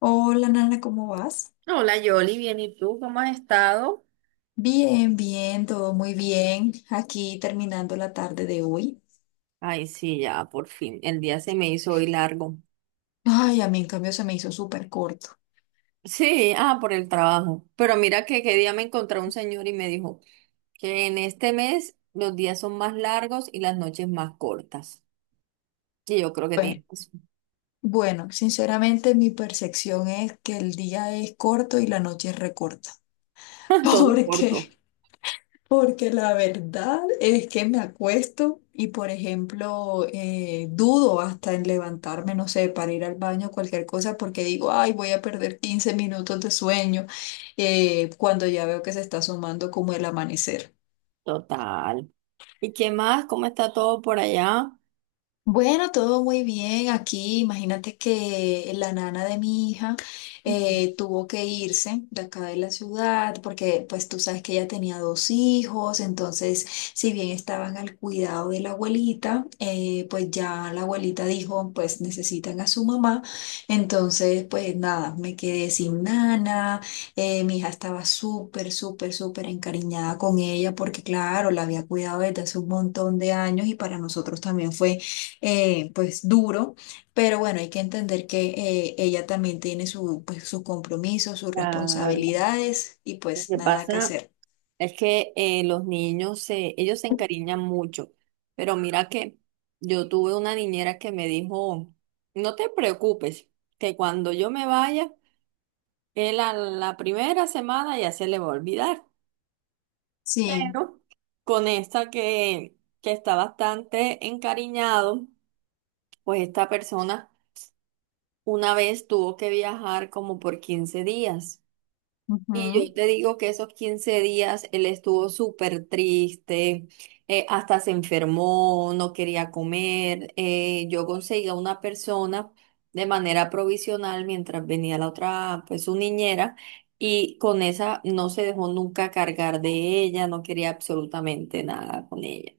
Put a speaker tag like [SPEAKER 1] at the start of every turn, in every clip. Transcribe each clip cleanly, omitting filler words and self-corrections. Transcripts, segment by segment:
[SPEAKER 1] Hola Nana, ¿cómo vas?
[SPEAKER 2] Hola Yoli, bien, ¿y tú cómo has estado?
[SPEAKER 1] Bien, bien, todo muy bien. Aquí terminando la tarde de hoy.
[SPEAKER 2] Ay, sí, ya, por fin. El día se me hizo hoy largo.
[SPEAKER 1] Ay, a mí en cambio se me hizo súper corto.
[SPEAKER 2] Sí, ah, por el trabajo. Pero mira que qué día me encontré un señor y me dijo que en este mes los días son más largos y las noches más cortas. Y yo creo que tiene
[SPEAKER 1] Bue-
[SPEAKER 2] razón.
[SPEAKER 1] Bueno, sinceramente mi percepción es que el día es corto y la noche es recorta.
[SPEAKER 2] Todo es
[SPEAKER 1] ¿Por qué?
[SPEAKER 2] corto.
[SPEAKER 1] Porque la verdad es que me acuesto y, por ejemplo, dudo hasta en levantarme, no sé, para ir al baño o cualquier cosa, porque digo, ay, voy a perder 15 minutos de sueño cuando ya veo que se está asomando como el amanecer.
[SPEAKER 2] Total. ¿Y qué más? ¿Cómo está todo por allá?
[SPEAKER 1] Bueno, todo muy bien aquí. Imagínate que la nana de mi hija tuvo que irse de acá de la ciudad porque pues tú sabes que ella tenía dos hijos, entonces si bien estaban al cuidado de la abuelita, pues ya la abuelita dijo pues necesitan a su mamá, entonces pues nada, me quedé sin nana, mi hija estaba súper, súper, súper encariñada con ella porque claro, la había cuidado desde hace un montón de años y para nosotros también fue pues duro, pero bueno, hay que entender que ella también tiene su, pues, sus compromisos, sus
[SPEAKER 2] Claro,
[SPEAKER 1] responsabilidades y
[SPEAKER 2] ¿lo
[SPEAKER 1] pues
[SPEAKER 2] que
[SPEAKER 1] nada que
[SPEAKER 2] pasa?
[SPEAKER 1] hacer.
[SPEAKER 2] Es que los niños ellos se encariñan mucho, pero mira que yo tuve una niñera que me dijo, no te preocupes, que cuando yo me vaya, él a la primera semana ya se le va a olvidar.
[SPEAKER 1] Sí.
[SPEAKER 2] Pero con esta que está bastante encariñado, pues esta persona una vez tuvo que viajar como por 15 días. Y
[SPEAKER 1] Ujú.
[SPEAKER 2] yo te digo que esos 15 días él estuvo súper triste, hasta se enfermó, no quería comer. Yo conseguía una persona de manera provisional mientras venía la otra, pues su niñera, y con esa no se dejó nunca cargar de ella, no quería absolutamente nada con ella.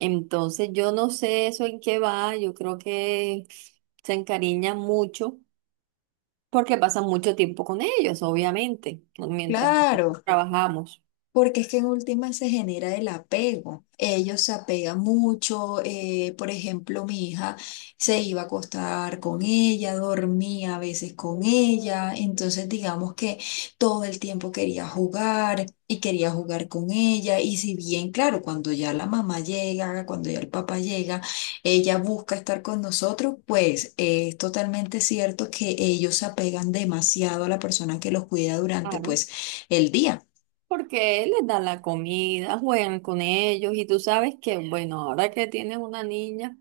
[SPEAKER 2] Entonces yo no sé eso en qué va, yo creo que se encariña mucho porque pasan mucho tiempo con ellos, obviamente, ¿no?, mientras
[SPEAKER 1] Claro.
[SPEAKER 2] trabajamos.
[SPEAKER 1] Porque es que en última se genera el apego. Ellos se apegan mucho. Por ejemplo, mi hija se iba a acostar con ella, dormía a veces con ella. Entonces, digamos que todo el tiempo quería jugar y quería jugar con ella. Y si bien, claro, cuando ya la mamá llega, cuando ya el papá llega, ella busca estar con nosotros, pues es totalmente cierto que ellos se apegan demasiado a la persona que los cuida durante,
[SPEAKER 2] Claro.
[SPEAKER 1] pues, el día.
[SPEAKER 2] Porque les dan la comida, juegan con ellos y tú sabes que, bueno, ahora que tienes una niña,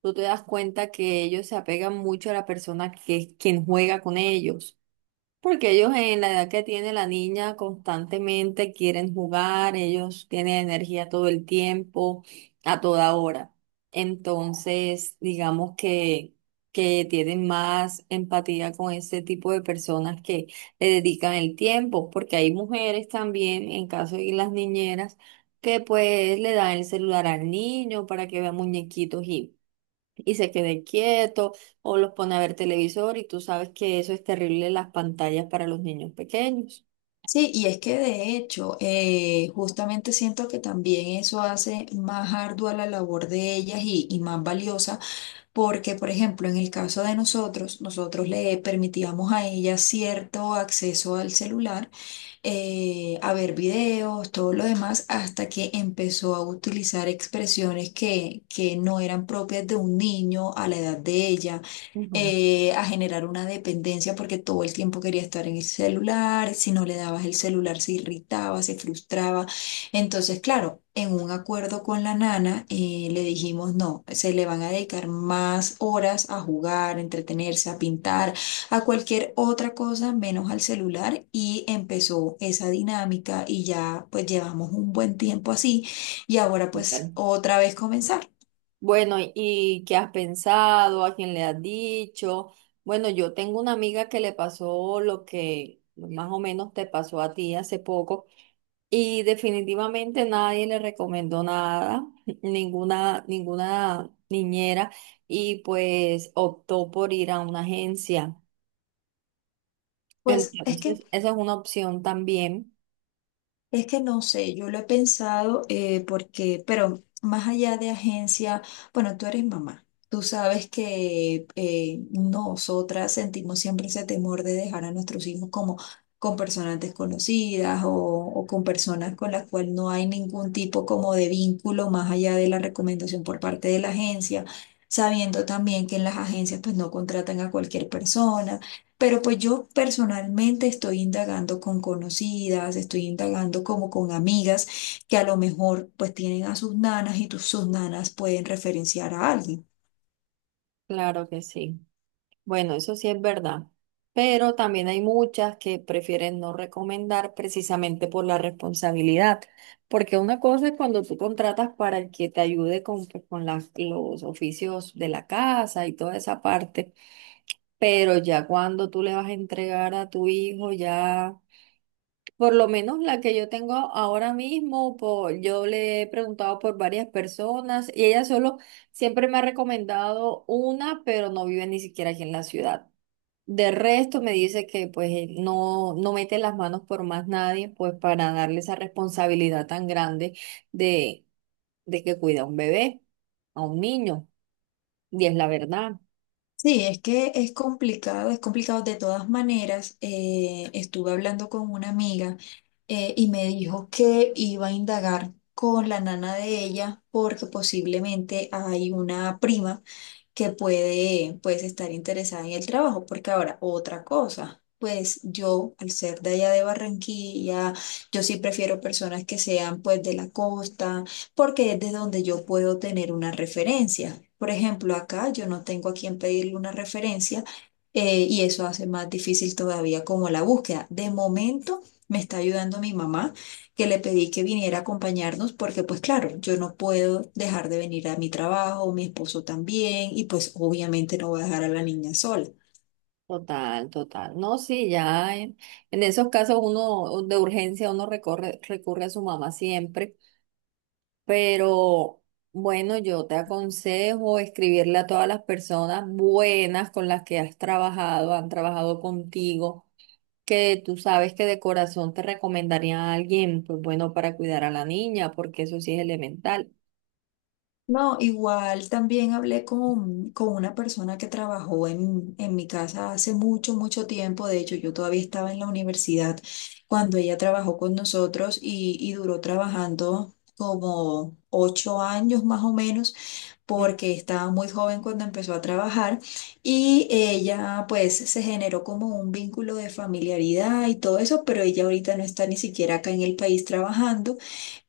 [SPEAKER 2] tú te das cuenta que ellos se apegan mucho a la persona que es quien juega con ellos. Porque ellos en la edad que tiene la niña constantemente quieren jugar, ellos tienen energía todo el tiempo, a toda hora. Entonces, digamos que tienen más empatía con ese tipo de personas que le dedican el tiempo, porque hay mujeres también, en caso de las niñeras, que pues le dan el celular al niño para que vea muñequitos y se quede quieto o los pone a ver televisor y tú sabes que eso es terrible las pantallas para los niños pequeños.
[SPEAKER 1] Sí, y es que de hecho, justamente siento que también eso hace más ardua la labor de ellas y, más valiosa, porque, por ejemplo, en el caso de nosotros, nosotros le permitíamos a ellas cierto acceso al celular a ver videos, todo lo demás, hasta que empezó a utilizar expresiones que no eran propias de un niño a la edad de ella.
[SPEAKER 2] Ujú,
[SPEAKER 1] A generar una dependencia porque todo el tiempo quería estar en el celular, si no le dabas el celular se irritaba, se frustraba. Entonces, claro, en un acuerdo con la nana le dijimos, no, se le van a dedicar más horas a jugar, a entretenerse, a pintar, a cualquier otra cosa menos al celular y empezó esa dinámica y ya pues llevamos un buen tiempo así y ahora pues
[SPEAKER 2] súper.
[SPEAKER 1] otra vez comenzar.
[SPEAKER 2] Bueno, ¿y qué has pensado? ¿A quién le has dicho? Bueno, yo tengo una amiga que le pasó lo que más o menos te pasó a ti hace poco y definitivamente nadie le recomendó nada, ninguna niñera y pues optó por ir a una agencia.
[SPEAKER 1] Pues es que
[SPEAKER 2] Entonces, esa es una opción también,
[SPEAKER 1] Es que no sé, yo lo he pensado porque, pero más allá de agencia, bueno, tú eres mamá. Tú sabes que nosotras sentimos siempre ese temor de dejar a nuestros hijos como con personas desconocidas o con personas con las cuales no hay ningún tipo como de vínculo más allá de la recomendación por parte de la agencia, sabiendo también que en las agencias pues no contratan a cualquier persona. Pero pues yo personalmente estoy indagando con conocidas, estoy indagando como con amigas que a lo mejor pues tienen a sus nanas y sus nanas pueden referenciar a alguien.
[SPEAKER 2] claro que sí. Bueno, eso sí es verdad, pero también hay muchas que prefieren no recomendar precisamente por la responsabilidad, porque una cosa es cuando tú contratas para el que te ayude con, pues, con los oficios de la casa y toda esa parte, pero ya cuando tú le vas a entregar a tu hijo, ya... Por lo menos la que yo tengo ahora mismo, por, yo le he preguntado por varias personas y ella solo siempre me ha recomendado una, pero no vive ni siquiera aquí en la ciudad. De resto me dice que pues no, no mete las manos por más nadie, pues para darle esa responsabilidad tan grande de, de que cuida a un bebé, a un niño, y es la verdad.
[SPEAKER 1] Sí, es que es complicado de todas maneras. Estuve hablando con una amiga y me dijo que iba a indagar con la nana de ella porque posiblemente hay una prima que puede pues estar interesada en el trabajo, porque ahora otra cosa. Pues yo, al ser de allá de Barranquilla, yo sí prefiero personas que sean pues de la costa, porque es de donde yo puedo tener una referencia. Por ejemplo, acá yo no tengo a quien pedirle una referencia y eso hace más difícil todavía como la búsqueda. De momento, me está ayudando mi mamá, que le pedí que viniera a acompañarnos porque pues claro, yo no puedo dejar de venir a mi trabajo, mi esposo también, y pues obviamente no voy a dejar a la niña sola.
[SPEAKER 2] Total, total. No, sí, ya en esos casos uno de urgencia uno recurre a su mamá siempre. Pero bueno, yo te aconsejo escribirle a todas las personas buenas con las que has trabajado, han trabajado contigo, que tú sabes que de corazón te recomendaría a alguien, pues bueno, para cuidar a la niña, porque eso sí es elemental.
[SPEAKER 1] No, igual también hablé con una persona que trabajó en mi casa hace mucho, mucho tiempo. De hecho, yo todavía estaba en la universidad cuando ella trabajó con nosotros y, duró trabajando como 8 años más o menos. Porque estaba muy joven cuando empezó a trabajar y ella pues se generó como un vínculo de familiaridad y todo eso, pero ella ahorita no está ni siquiera acá en el país trabajando.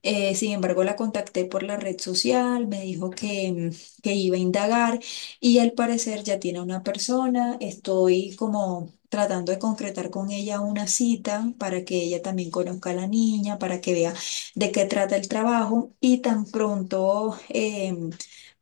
[SPEAKER 1] Sin embargo, la contacté por la red social, me dijo que iba a indagar y al parecer ya tiene una persona. Estoy como tratando de concretar con ella una cita para que ella también conozca a la niña, para que vea de qué trata el trabajo y tan pronto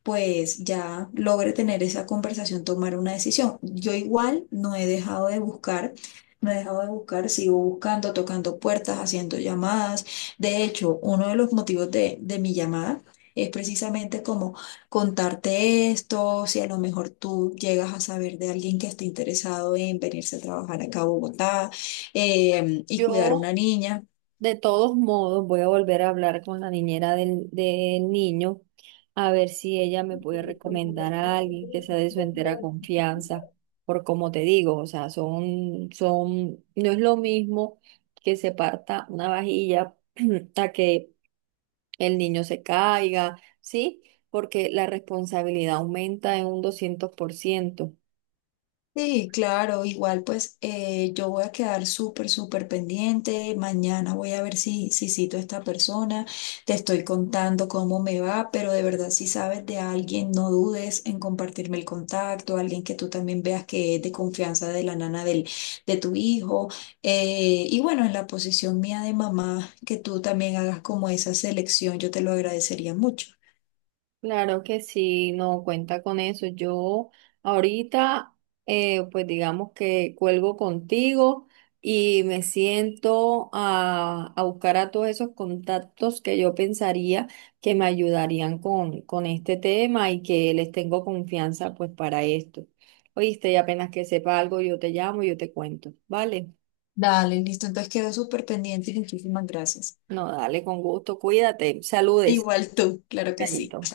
[SPEAKER 1] pues ya logre tener esa conversación, tomar una decisión. Yo igual no he dejado de buscar, no he dejado de buscar, sigo buscando, tocando puertas, haciendo llamadas, de hecho, uno de los motivos de, mi llamada es precisamente como contarte esto, si a lo mejor tú llegas a saber de alguien que esté interesado en venirse a trabajar acá a Bogotá y cuidar
[SPEAKER 2] Yo
[SPEAKER 1] una niña.
[SPEAKER 2] De todos modos, voy a volver a hablar con la niñera del niño a ver si ella me puede recomendar a alguien que sea de su entera confianza, por como te digo, o sea, son, no es lo mismo que se parta una vajilla a que el niño se caiga, ¿sí? Porque la responsabilidad aumenta en un 200 por ciento.
[SPEAKER 1] Sí, claro, igual pues yo voy a quedar súper, súper pendiente. Mañana voy a ver si, cito a esta persona. Te estoy contando cómo me va, pero de verdad si sabes de alguien, no dudes en compartirme el contacto, alguien que tú también veas que es de confianza de la nana del, de tu hijo. Y bueno, en la posición mía de mamá, que tú también hagas como esa selección, yo te lo agradecería mucho.
[SPEAKER 2] Claro que sí, no cuenta con eso. Yo ahorita, pues digamos que cuelgo contigo y me siento a buscar a todos esos contactos que yo pensaría que me ayudarían con este tema y que les tengo confianza pues para esto. Oíste, y apenas que sepa algo, yo te llamo y yo te cuento. ¿Vale?
[SPEAKER 1] Dale, listo, entonces quedo súper pendiente y muchísimas gracias.
[SPEAKER 2] No, dale, con gusto. Cuídate. Saludes.
[SPEAKER 1] Igual tú, claro que sí.
[SPEAKER 2] Nayito.